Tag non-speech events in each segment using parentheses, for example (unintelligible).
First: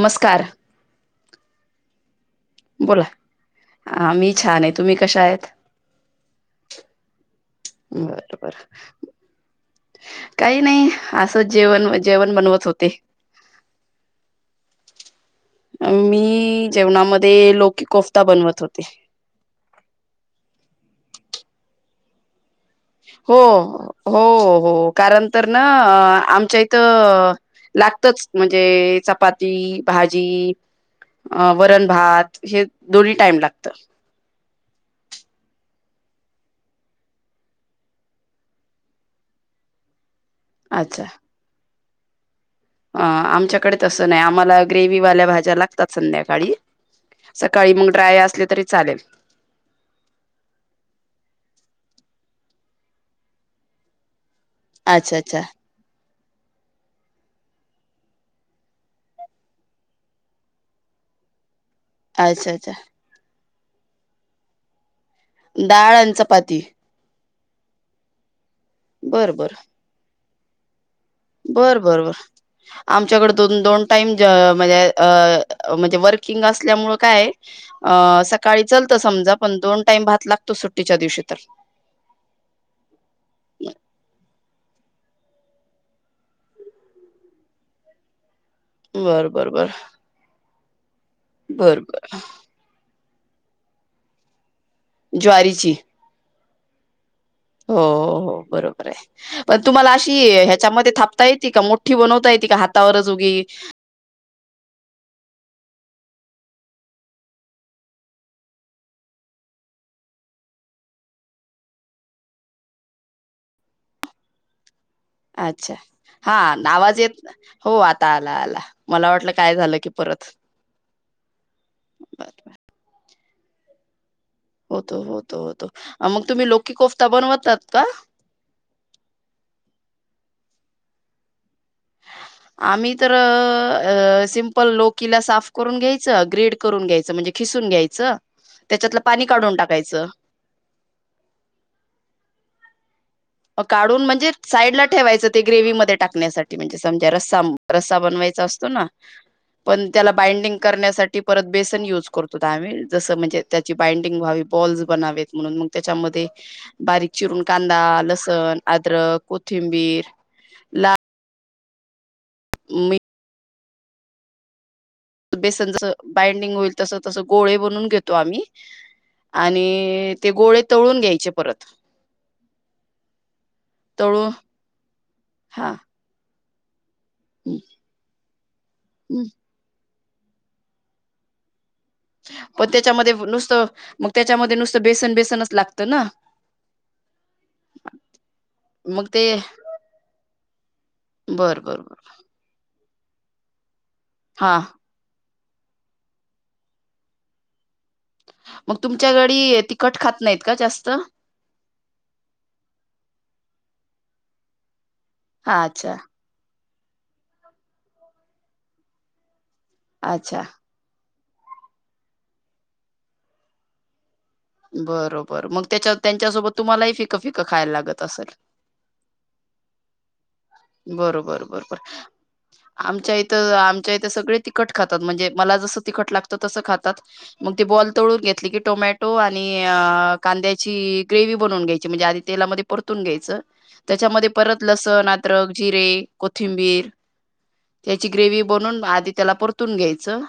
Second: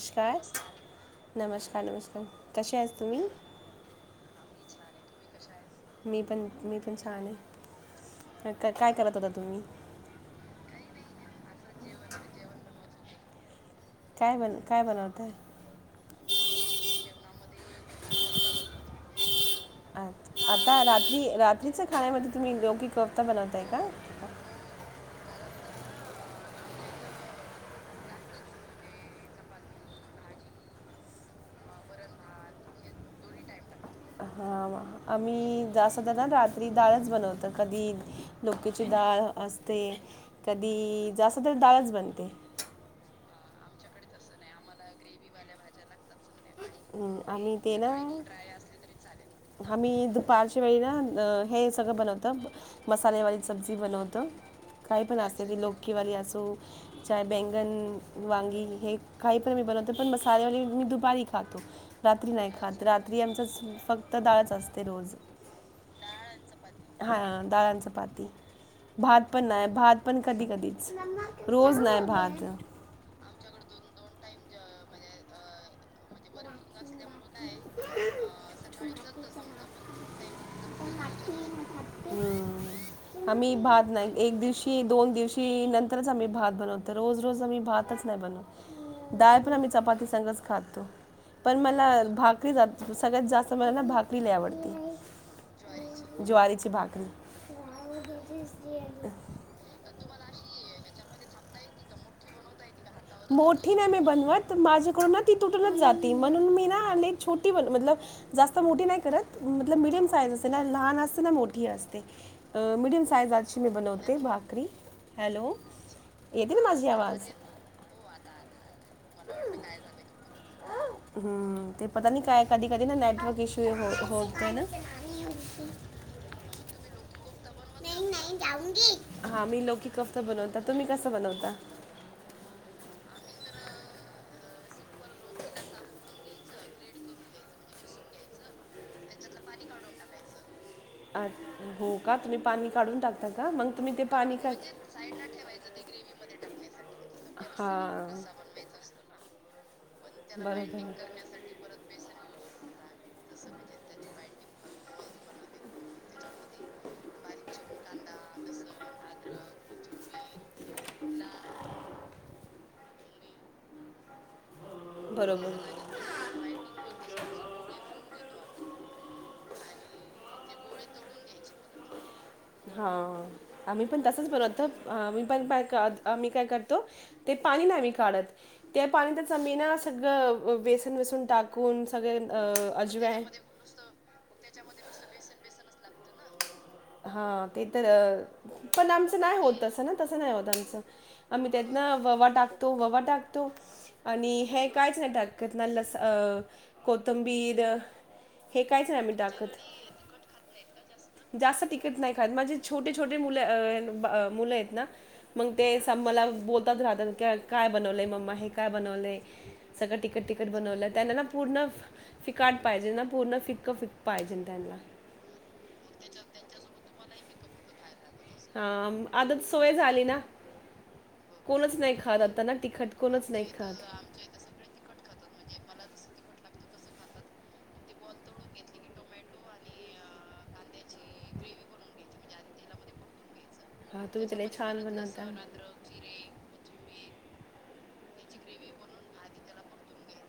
नमस्कार नमस्कार नमस्कार. कसे आहेत बोला तुम्ही ह मी छान आहे. तुम्ही कशा आहेत? मी पण मी पन छान आहे. बरोबर क- काय करत होता तुम्ही काही नाही. असं जेवण जेवण बनवत होते. काय बन काय बनवताय. मी जेवणामध्ये लोक कोफ्ता बनवत होते. अ आता रात्री रात्रीच खाण्यामध्ये तुम्ही लौकी कोफ्ता हो बनवताय का हो हो कारण तर ना आमच्या इथं लागतच म्हणजे चपाती भाजी वरण भात हे दोन्ही टाईम लागत. हा आम्ही जा असध ना रात्री डाळच बनवत कधी डोकेची डाळ असते. अच्छा कधी जास्त (unintelligible) अ आमच्याकडे तसं नाही आम्हाला ग्रेव वाल्या भाज्या लागतात संध्याकाळी. हम् आणि सकाळी ते मग ना ड्राय असले तरी चालेल आम्ही दुपारच्या वेळी ना हे सगळं बनवतो. तब मसाले सब्जी बनव त काही अच्छा पण अच्छा असे लो वी अस. बैंगण वांगी हे कााही पण मी बनवते पण मसाले वगैरे मी दुपारी खातो. रात्री नाही अच्छा अच्छा खात रात्री आमच. फक्त डाळच असते रोज डाळ आणि चपाती डाळ चपाती. भात बर पण बर नाही भात पण. कधी कधी? रोज बर नाहीय बर बर भाात. आमच्याकडे दोन दोन टाईम म्हणजे म्हणजे वर्किंग असल्यामुळ ह समजा पण दोन टाइम भात लागतो सुट्टीच्या दिवशी तर आम्ही भात नाही एक दिवशी दोन दिवशी. की नंतरच आम्ही भात बनवतो रोज रोज आम्ही भातच नाही बनवत. बर डाळ बर पण बर आम्ही चपाती सघच खात तो. पण बर मला भाकरी जात सगळ्यात जास्त मला भाकरीला आवडते. ज्वारीची ची बाकरी हो हो बरोबर आहे पण तुम्हाला अशी मध्ये थापता येते का मोठी बनवता येते का हात मोठी नाही मी बनवत, माझ्याकडून म ती तुटूनच जाती म्हणून मी ना छोटी म जास्त मोठी नाही करत म मीडियम साईज असते ना लहान असते ना मोठी असते मिडयम साईजची मी बनवते भाकरी. हॅलो अच्छा हा येते ना माझी आवाज येत हो आ ता आला आला. मला वाटलं काय झालं की परत हम्म ते पता नाय काय कधी कधी ना नेटवर्क इशू हे हो होग् होतो होतो होतो मग तुम्ही लौकि कोफ्ता बनवत हा मी लौकि कोफ्ता बनवते. तर तुम्ही कसं बनवता? आम्ही तर सिमपल लोकीला साफ करून घ्यायच ग्रेड करून घ्यायचं म्हणजे खिसून घ्यायचं त्याच्यातलं पाणी काढून टाकायचं अ हो का तु पाणी काढून टाक काढून म्हणजे साईडला ठेवायचं, ते ग्रेव मध्ये टाकण्यासाठी म्हणजे समजा रस्सा रस्सा हां बनवायचा असतो ना पण त्याला बाइंडिंग करण्यासाठी परत बेसन युज करतो आम्ही. जस म्हणजे त्याची बाइंडिंग व्हावी बॉल्स बनावेत म्हणून मग त्याच्यामध्ये बारीक चिरून कांदा, ल मी बरोबर बेसन जस बाइंडिंग होईल तस तस गोळे बनून घेतो आम्ही. आणि ते गोळे तळून घ्यायचे परत हा आम्ही पण तसच तळून बनवतो, पण हा काय आम्ही काय करत तो. ते पाणी नाय मी काढत त्या पाणी त्याचा मेना सगळं वेसन वेसून टाक पण त्याच्यामध्ये नुसत मग त्याच्यामध्ये नुसतं बेसन बेसनच लाग त ना? हा ते तर पण मग आमचं ते नाही होतसं ना तस नाही होत आमचं आम्ही बर त्यात बर ना बर वोवा टाक तो ववा टाकतो. आणि हा हे कायचं नाही टाक कतना लस अ कोतंबीर मग तुमच्याकडी तीखट खात नाहीत का जास्त? जास्त तिकट नाही खात. माझे छोटे छोटे मुलं अं बा मुलं आहेत ना. मग हा ते असं अच्छा मला ब लत राहतात की काय बनवलंय मम्मा? हे काय बनवलेय? सगळं तिकट अच्छा तिकट बनवलं. त्यांना ना पूर्ण फिकाट पाहिजे ना. पूर्ण फिक्क फिक बरोबर मग त्याच्या त्यांच्यासोबत तुम्हाला ही फींक फिकं खायला लागत असेल हा आम आता सवय झाली ना. बरोबर कोणच बरोबर. नाही खात आता ना तिखट आमच्या कोणच इथं आमच्या इथे सगळे तिकट खातात. म्हणजे मला जस तिखट लागत तसं खातात. मग ती बॉल तळून घेतली की टोमॅटो आणि कांद्याची ग्रेवी बनवून घ्यायची. म्हणजे आधी तेलामध्ये परतून घ्यायचं. त्याच्यामध्ये तर लय परत लसण आद अद्रक, जिरे, कोथिंबीर, त्याची ग्रेवी बनून आधी त्याला परतून घ्यायचं.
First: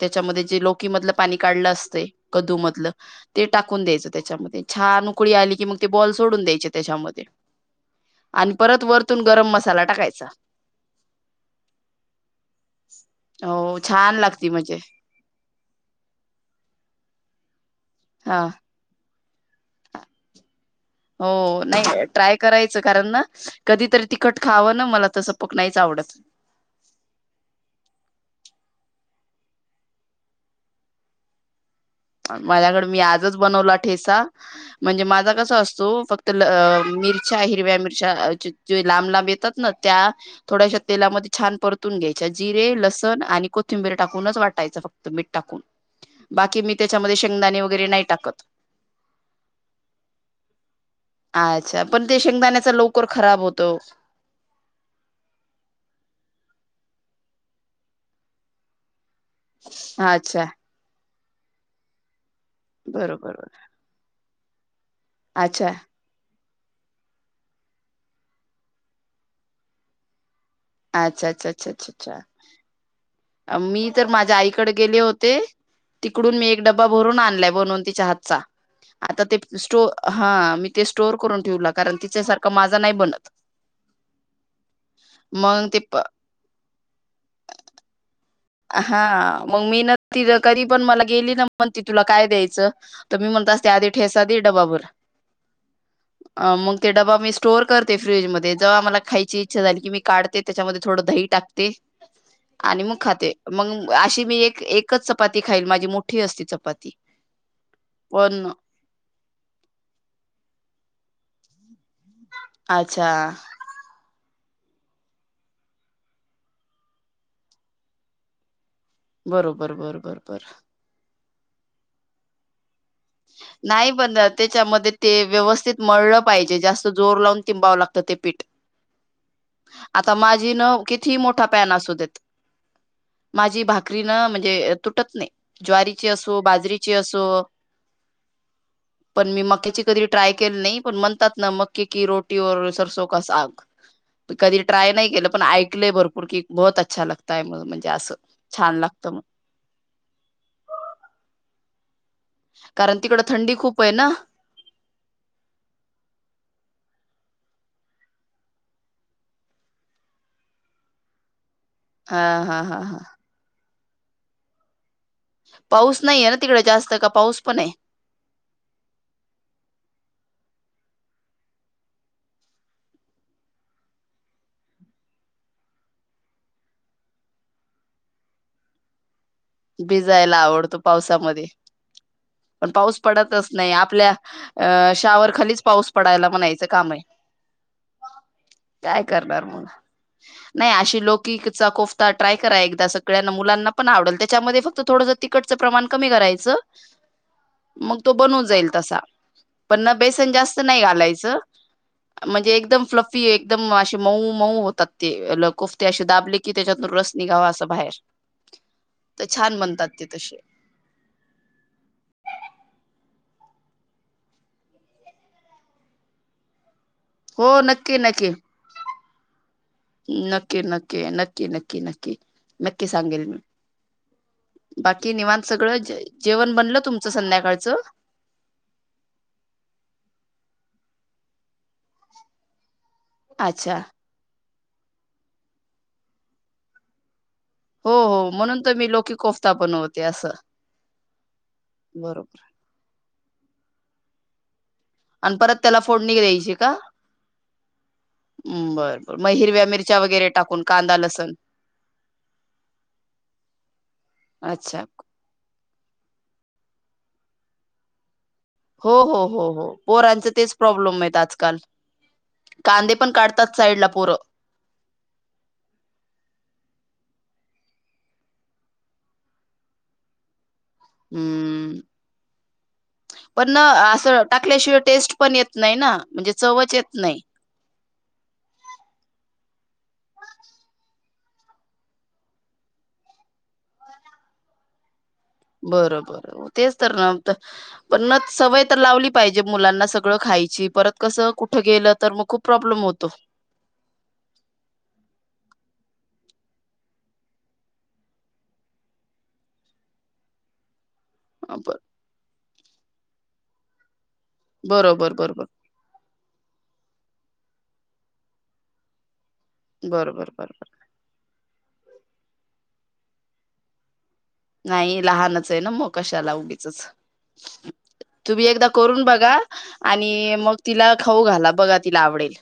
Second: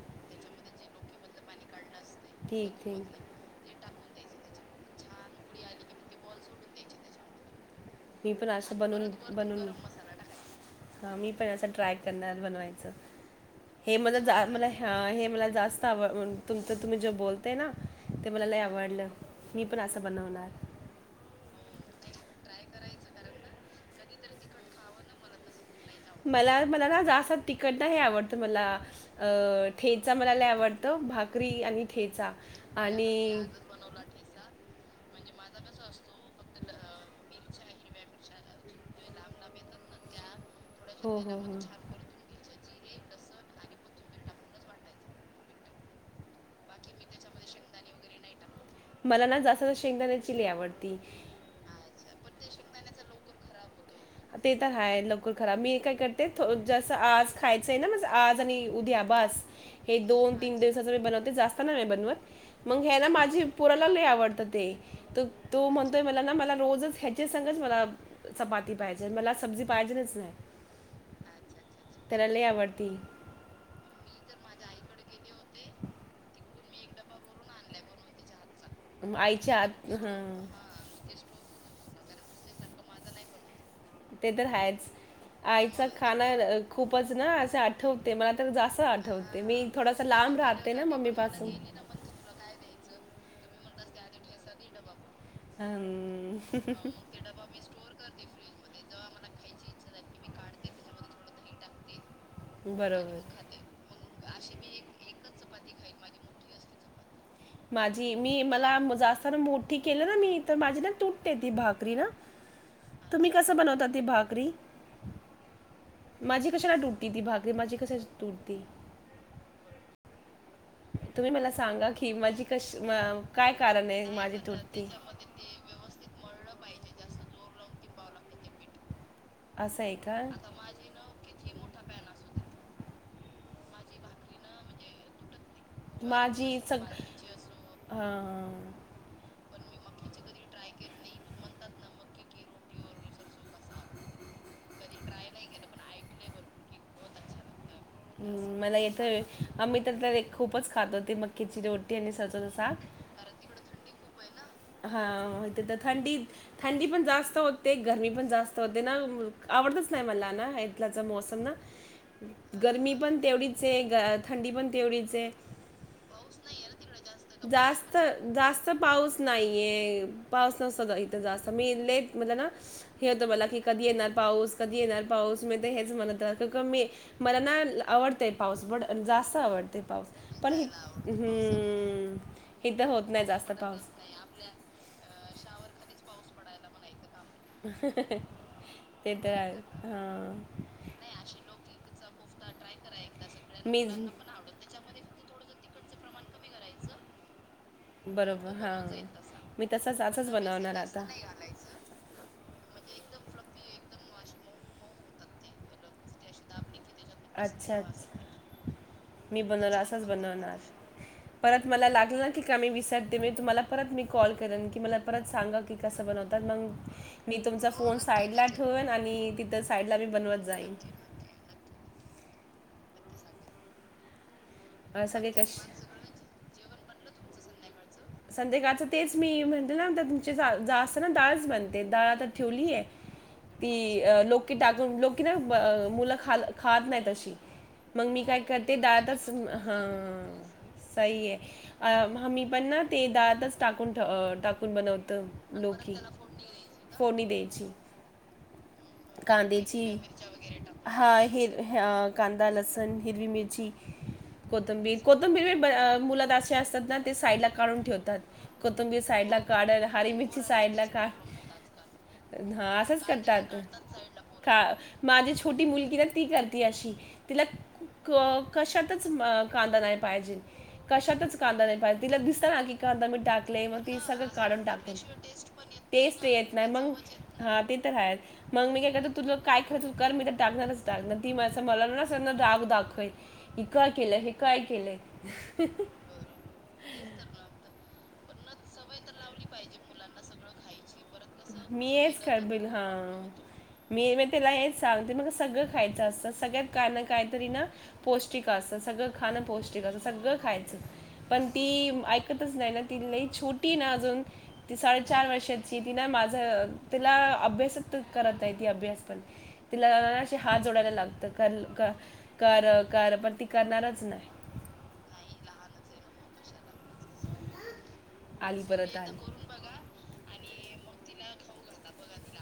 त्याच्यामध्ये जे लौकी मधलं पाणी काढलं असतय ठीक ठीक. कदुमधलं ते टाकून द्यायचं. त्याच्यामध्ये. छान ऊकळी आली कि मग ते बॉल सोडून द्यायचे त्याच्यामध्ये. मी पण आणि अस परत बणवून वरतून गरम बनवून मसाला टाकायचा हा, मी पण अस ट्राय करणार बनवायच. हो हे म छान लागती मला म्हणजे हे मला जास्त जास्त आव तुमच तुम्ही ज ते ना, ते हा मला लय आवडलं. मी पण असं बनवणार. हो, नाही ट्राय करायचं. कारण ना कधीतरी तिखट खावं ना. मला तर सपक नाही मला मला ना जास्त तिकट नाही आवडत मला. अ ठेचा मला लयी आवडतं भाकरी आणि ठेचा माझ्याकडे अच्छा, मी तुम्ही आजच आणि बनवला ठेचा. म्हणजे माझा कसा असतो फक् (unintelligible) च्या हिरव्या मिरच्या, जे लांब लांब येतात ना त्या, थोड्याश्या तेलामध्ये छान परतून घ्यायच्या. जीर तेल लसण आणि कोथिंबीर टाकून वाटायच फक्त मीठ टाकून बाकी त्याच्यामध्ये शेंगदाणे वगैरे नाही टाकत. मला ना जास्त शेंगण्याचि लयी आवडती. अच्छा पण ते शेंगदाण्याच लवकर खराब होतं. ते तर हाय लवकर खराब. मी काय करते जसं आज खायचंय ना आज आणि उद्या बाज हे दोन अच्छा तीन दिवसाच मी बनवते. जास्त नाही मी बनवत. मग हे ना बरोबर माझी पुराला लयी आवडत. ते. तर अच्छा तो म्हणतोय मला ना मला रोज च हेच्या संगच मला चपाती पाहिजे मला सब्जी पाहिजेलंच नाही. अच्छा अच्छा अच्छा अच्छ अच्छा. त्याला लय आवडती अ मी तर माझ्या आईकडे गेले होते, तिकडून मी एक डब्बा भरून आणलाय बनवून तिच्या हातचा. आता ते आईच्या स्टो हात हा हां मी ते स्टोवर करून ठेवू लाग कारण तिच्या सारखा माझा नाही बनत. ते तर हायच. मग ते आईचा खाण खूपच ना असे आठवते, मला तर जास्त हा आठवते मग मी ना थोडासा ति लांब कधी राहते पण ना मला गेली ना मम्मीपासून म्हण त तुला काय द्यायचं? तर मी म्हणत असते आधी ठेसा दे डबाभर. हम्म. अ मग ते डबा मी स्टोर करते फ्रीज म ते जवा मला खायची इच्छा झाली की मी काढते, त्याच्यामध्ये थोडं दही टाकते. आणि म बरोबर खाते. मग अशी मी एक एकच च पाती खाईन माझी मोठी असती चपाती. माझी मी पण मला जास्ताना मोठी केली ना मी तर माझी ना तूट ते ती भाक री ना. अच्छा तुम्ही कसं बनवता ती भाकरी? माझी कशान तुटती ती भाकरी? माझी कशास तुटती? बरोबर बर बर बर. तुम्ही मला सांगा की माझी कशी नाही पण त्याच्यामध्ये ते व्यवस्थित मळं पाहिजे जास्त जोर लावून तिंबावं लागतं ते पीठ. असं आहे का आता माझी न किती मोठा पॅन असू देत. माझी भाकरी न म्हणजे तुटत नाही. तर ज्वारीची असो, माझी थोडंसं सग बाजरीची असो पाणी हां. पण मी मक्याची कधी ट्राय केली नाही. पण म्हणतात, ना मकी की रोटी ओर सरसो का साग. कधी ट्राय नाही केलं. पण ऐकलय भरपर की, बहोत अच्छा लागताय म म्हण हम मला येतय, आम्ही तर खूपच खातो ती मक्याची रोटी आणि सरसोचं कारण तिकडं थंडी खूप आहे ना. हा मा तर थंडी थंडी पण जास्त होते, गरमी पण जास्त होते ना. आवडतच नाही, मला ना इथलाचा मोसम ना हा हा हा हा चे ग थंडी पण तेवढी पाऊस नाहीय ना तिकडे जास्त, का? पाऊस पण आहे. जास्त नाही? जास्त पाऊस नाहीये पाऊस नसत इथ जास्त मी लेट म्हटना, हे होतं मला की कधी येणार पाऊस, कधी येणार पाऊस मी हेच म्हणत मी मला ना आवडतय पाऊस. पण जास्त आवडते पाऊस, भिजायला पण आवडतो पावसामध्ये हम्म! पण हिथं पाऊस होत नाही पडतच जास्त पाऊस. आपल्या अ शावर खालीच पाऊस पडायला म्हणायचं, काम आय. ते मग तरं नाही हाय! अशी लौकिकचा कोफ्ता अ ट्राय करा एकदास सगळ्यांना मुलांना पण आवडेल फक्त थोड तिकटचं प्रमाण कमी करायचं. मग तो बनून बरोबर जाईल हा तसा मी पण ना तसाच असंच बेसन जास्त बनवणार नाही घालायचं, म्हणजे एक एकदम फ्लफी एकदम अे मऊ मऊ होतात ते कोफते अशे दाबले कि त्याच्यातून रस निघावा असं बाहेर. तर मी छान बनवला बनतात असच ते तसे बनवणार परत मला लागलं ना की कमी वि मी तुम्हाला परत मी कॉल करेन की मला परत सांगा की कसं बनवतात मग मी हो तुमचा नक्की फोन नक्की साईड ला ठेवन आणि तिथ साईडला मी बनवत नक्की जाईन. नक्की नक्की नक्की नक्की नक्की सांगेल मी. अं, बाकी सगळे निवांत कश सगळं जेवण बनलं तुमच संध्याकाळचं संध्याकाळचं. संध्याकाळच तेच मी म्हणते, ना तुमचे जास्त ना डाळच बनते डाळ आता ठेवलीय. अच्छा ती अ लोक की टाकून लोक की ना मुलं खा खात नाहीत अशी. हो मंग मी हो काय म्हणून तर करते मी डाळ, लोकी कोफ्ता हा बनवते असं सही हे अ मंग बरोबर मी पण ना. ते दातच टाकून बनवत आणि परत त्याला लोकी फोडणी द्यायची का फोडणी द्यायची बर बर मग हिरव्या कांद्याची मिरच्या वगैरे टाकून कांदा हा लसण कांदा, लसण, हिरवी मिरची, अच्छा कोथंबीर, कोथंबीर मुल तर असे आसतात, ना ते साईटला काढून ठेवतात. हो कोथंबीर हो साईड ला हो हो काढलं हरी पोरांच मिरची तेच साईडला प्रॉब्लेम आहेत आजकाल काढलं हा कांदे असंच पण काढतात करतात, साईडला पोरं का माझी छोटी मुलगी ना ती करते अशी. तिला क कशातच म कांदा नाही पाहिजेल. कशातच कांदा नाही हम्म पाहिजे, तिला दिस कांदा मी पण ना टाकले मग असं सगळं काढून टाकल्याशिवाय टाकते, टेस्ट पण येत नाही ना टेस्ट म्हणजे येत नाही, चवच मग हा ते तर हाय, मग मी काय करते, तुला काय करायचंय ते कर, मी तर टाकणारच. ती मां मला ना अस ना राग दाखवेल, हे काय केलं, हे काय केलंय. बरोबर, तेच तर ना (unintelligible) पण ना सवय तर लावली पाहिजे मुलांना सगळं खायची. परत कसं कुठं मी गेलं तर हेच मग खूप काल (unintelligible) प्रॉब्लेम हा, होतो. मी म तीला हेच सांगते म सगळं खायचं असत. सगळ्यात काय ना काहीतरी ना, पौष्टिक अस सगळं खाणं पौष्टिक अस सगळं खायचं. पण ती ब- ऐकत तच नाही ना, ती लई छोटीय ना अजून. ती बरोबर साडेचार बरोबर वर्षाची. तिन मा (unintelligible) तीला अभ्यासत करताय ती अभ्यास पण तिला बरोबर अशी हात बरोबर जोडायला लागतं काल का कार, कार पण ती करणारच नाही. नाही लहानचय ना मग, कशाला उगी चच, तुम्ही आली एकदा परत करून आली बघा, आणि मग तिला खाऊ घाला. बघा तिला आवडेल.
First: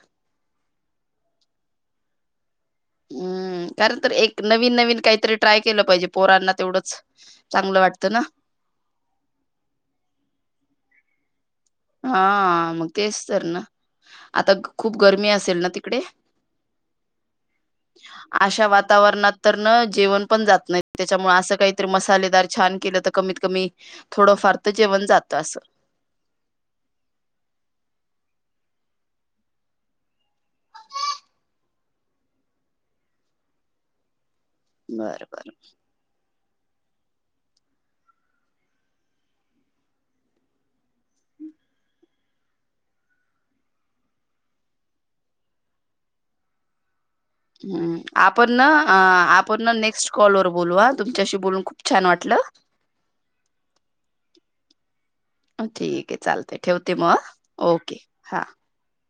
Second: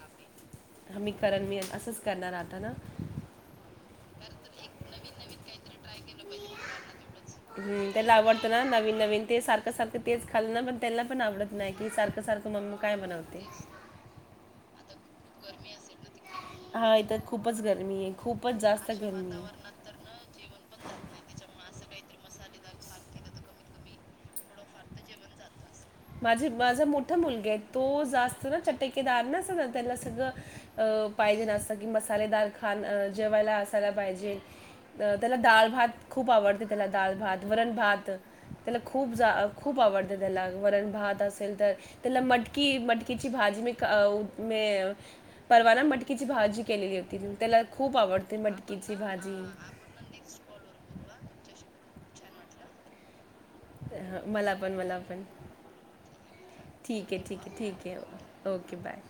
ह मी करण, मी असंच करणार आता ना. हम्म, कारण तर एक नवीन नवीन काहीतरी ट्राय केलं पाहिजे, पोरांना तेवढंच, चांगलं हम् वाटतं त्याला आवडतं ना नवीन - नवीन, ते सारखं- सारखं तेच खाल ना पण त्याला पण आवड हा मग तेच तर ना, आता खूप गरमी असेल ना तिकडे? हा इथं खूपच गरमी आहे खूपच अशा जास्त गरमी वातावरणात आहे तर ना जेवण पण जात नाही. त्याच्यामुळे असं काहीतरी मसाले दार छान केलं तर कमीत कमी, थोडं फार तर जेवण जातं असं माझे माझा मोठा मुलगाय तो, जास्त ना चटकेदार ना अस ना त्याला सगळं अ पाहिजे नास्तं की मसालेदार खाण् जेवायला असायला पाहिजे. बरं त्याला बरं दाळभात खूप आवड त्याला दालभात, वरणभात, त्याला खूप जा खूप आवडते त्याला. वरण भात असेल तर, त्याला मटकी मटकीची भाजी मी का मी परवा ना मटकीची भाजी केलेली त्याला खूप हम्म. आवडते आपण ना मटकीची आ भाजी आपण ना नेक्स्ट कॉल वर बोलू, आ तुमच्याशी बोलून खूप छान न वाटलं. मला पण मला पण ठीकय, चालतय ठेवते ठीक मग आ आहे ठीक आहे ठीक ओके, हा. आहे ओके बाय